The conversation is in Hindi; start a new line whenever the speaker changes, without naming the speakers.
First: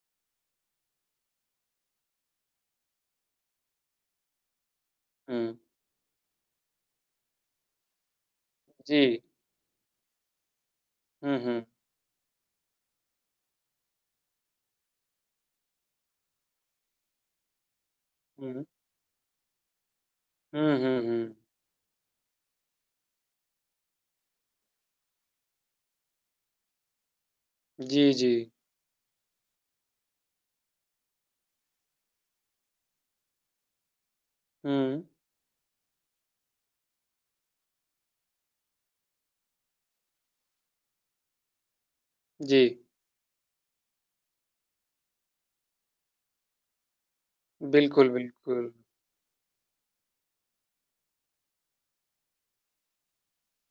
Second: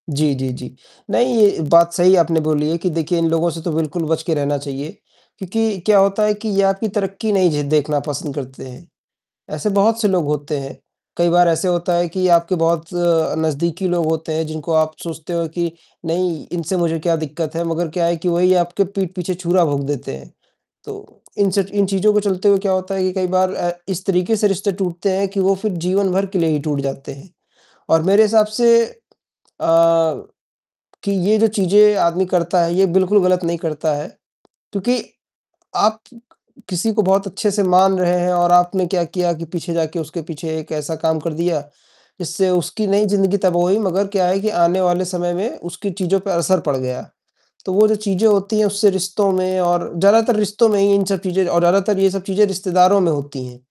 जी, जी, जी। नहीं, ये बात सही आपने बोली है कि देखिए इन लोगों से तो बिल्कुल बच के रहना चाहिए।
हुँ।
क्योंकि क्या होता है कि ये आपकी तरक़्क़ी नहीं झे देखना पसंद करते हैं।
जी।
ऐसे बहुत से लोग होते हैं, कई
हुँ,
बार
हुँ।
ऐसे होता है कि आपके बहुत नज़दीकी लोग होते हैं जिनको आप सोचते हो कि नहीं इनसे मुझे क्या दिक़्क़त है, मगर क्या है कि वही
हुँ।
आपके पीठ पीछे छुरा भोंक देते हैं।
हुँ, हुँ,
तो
हुँ।
इनसे इन चीज़ों के चलते क्या होता है कि कई बार ए, इस तरीक़े से रिश्ते टूटते हैं कि वो फ़िर जीवन भर के लिए ही टूट जाते हैं। और
जी,
मेरे हिसाब
जी।
से अ, कि ये जो चीज़ें आदमी करता है ये बिल्कुल ग़लत नहीं करता है, क्योंकि
हुँ।
आप क किसी को बहुत अच्छे से मान रहे हैं और आपने क्या किया कि पीछे जाकर उसके पीछे एक ऐसा काम कर दिया, जिससे
जी।
उसकी नहीं ज़िंदगी तबाह हुई मगर क्या है कि आने वाले समय में उसकी चीज़ों पर असर पड़ गया। तो वो जो
बिल्कुल,
चीज़ें होती हैं
बिल्कुल।
उससे रिश्तों में और ज्यादातर रिश्तों में ही इन सब चीजें और ज्यादातर ये सब चीजें रिश्तेदारों में होती हैं।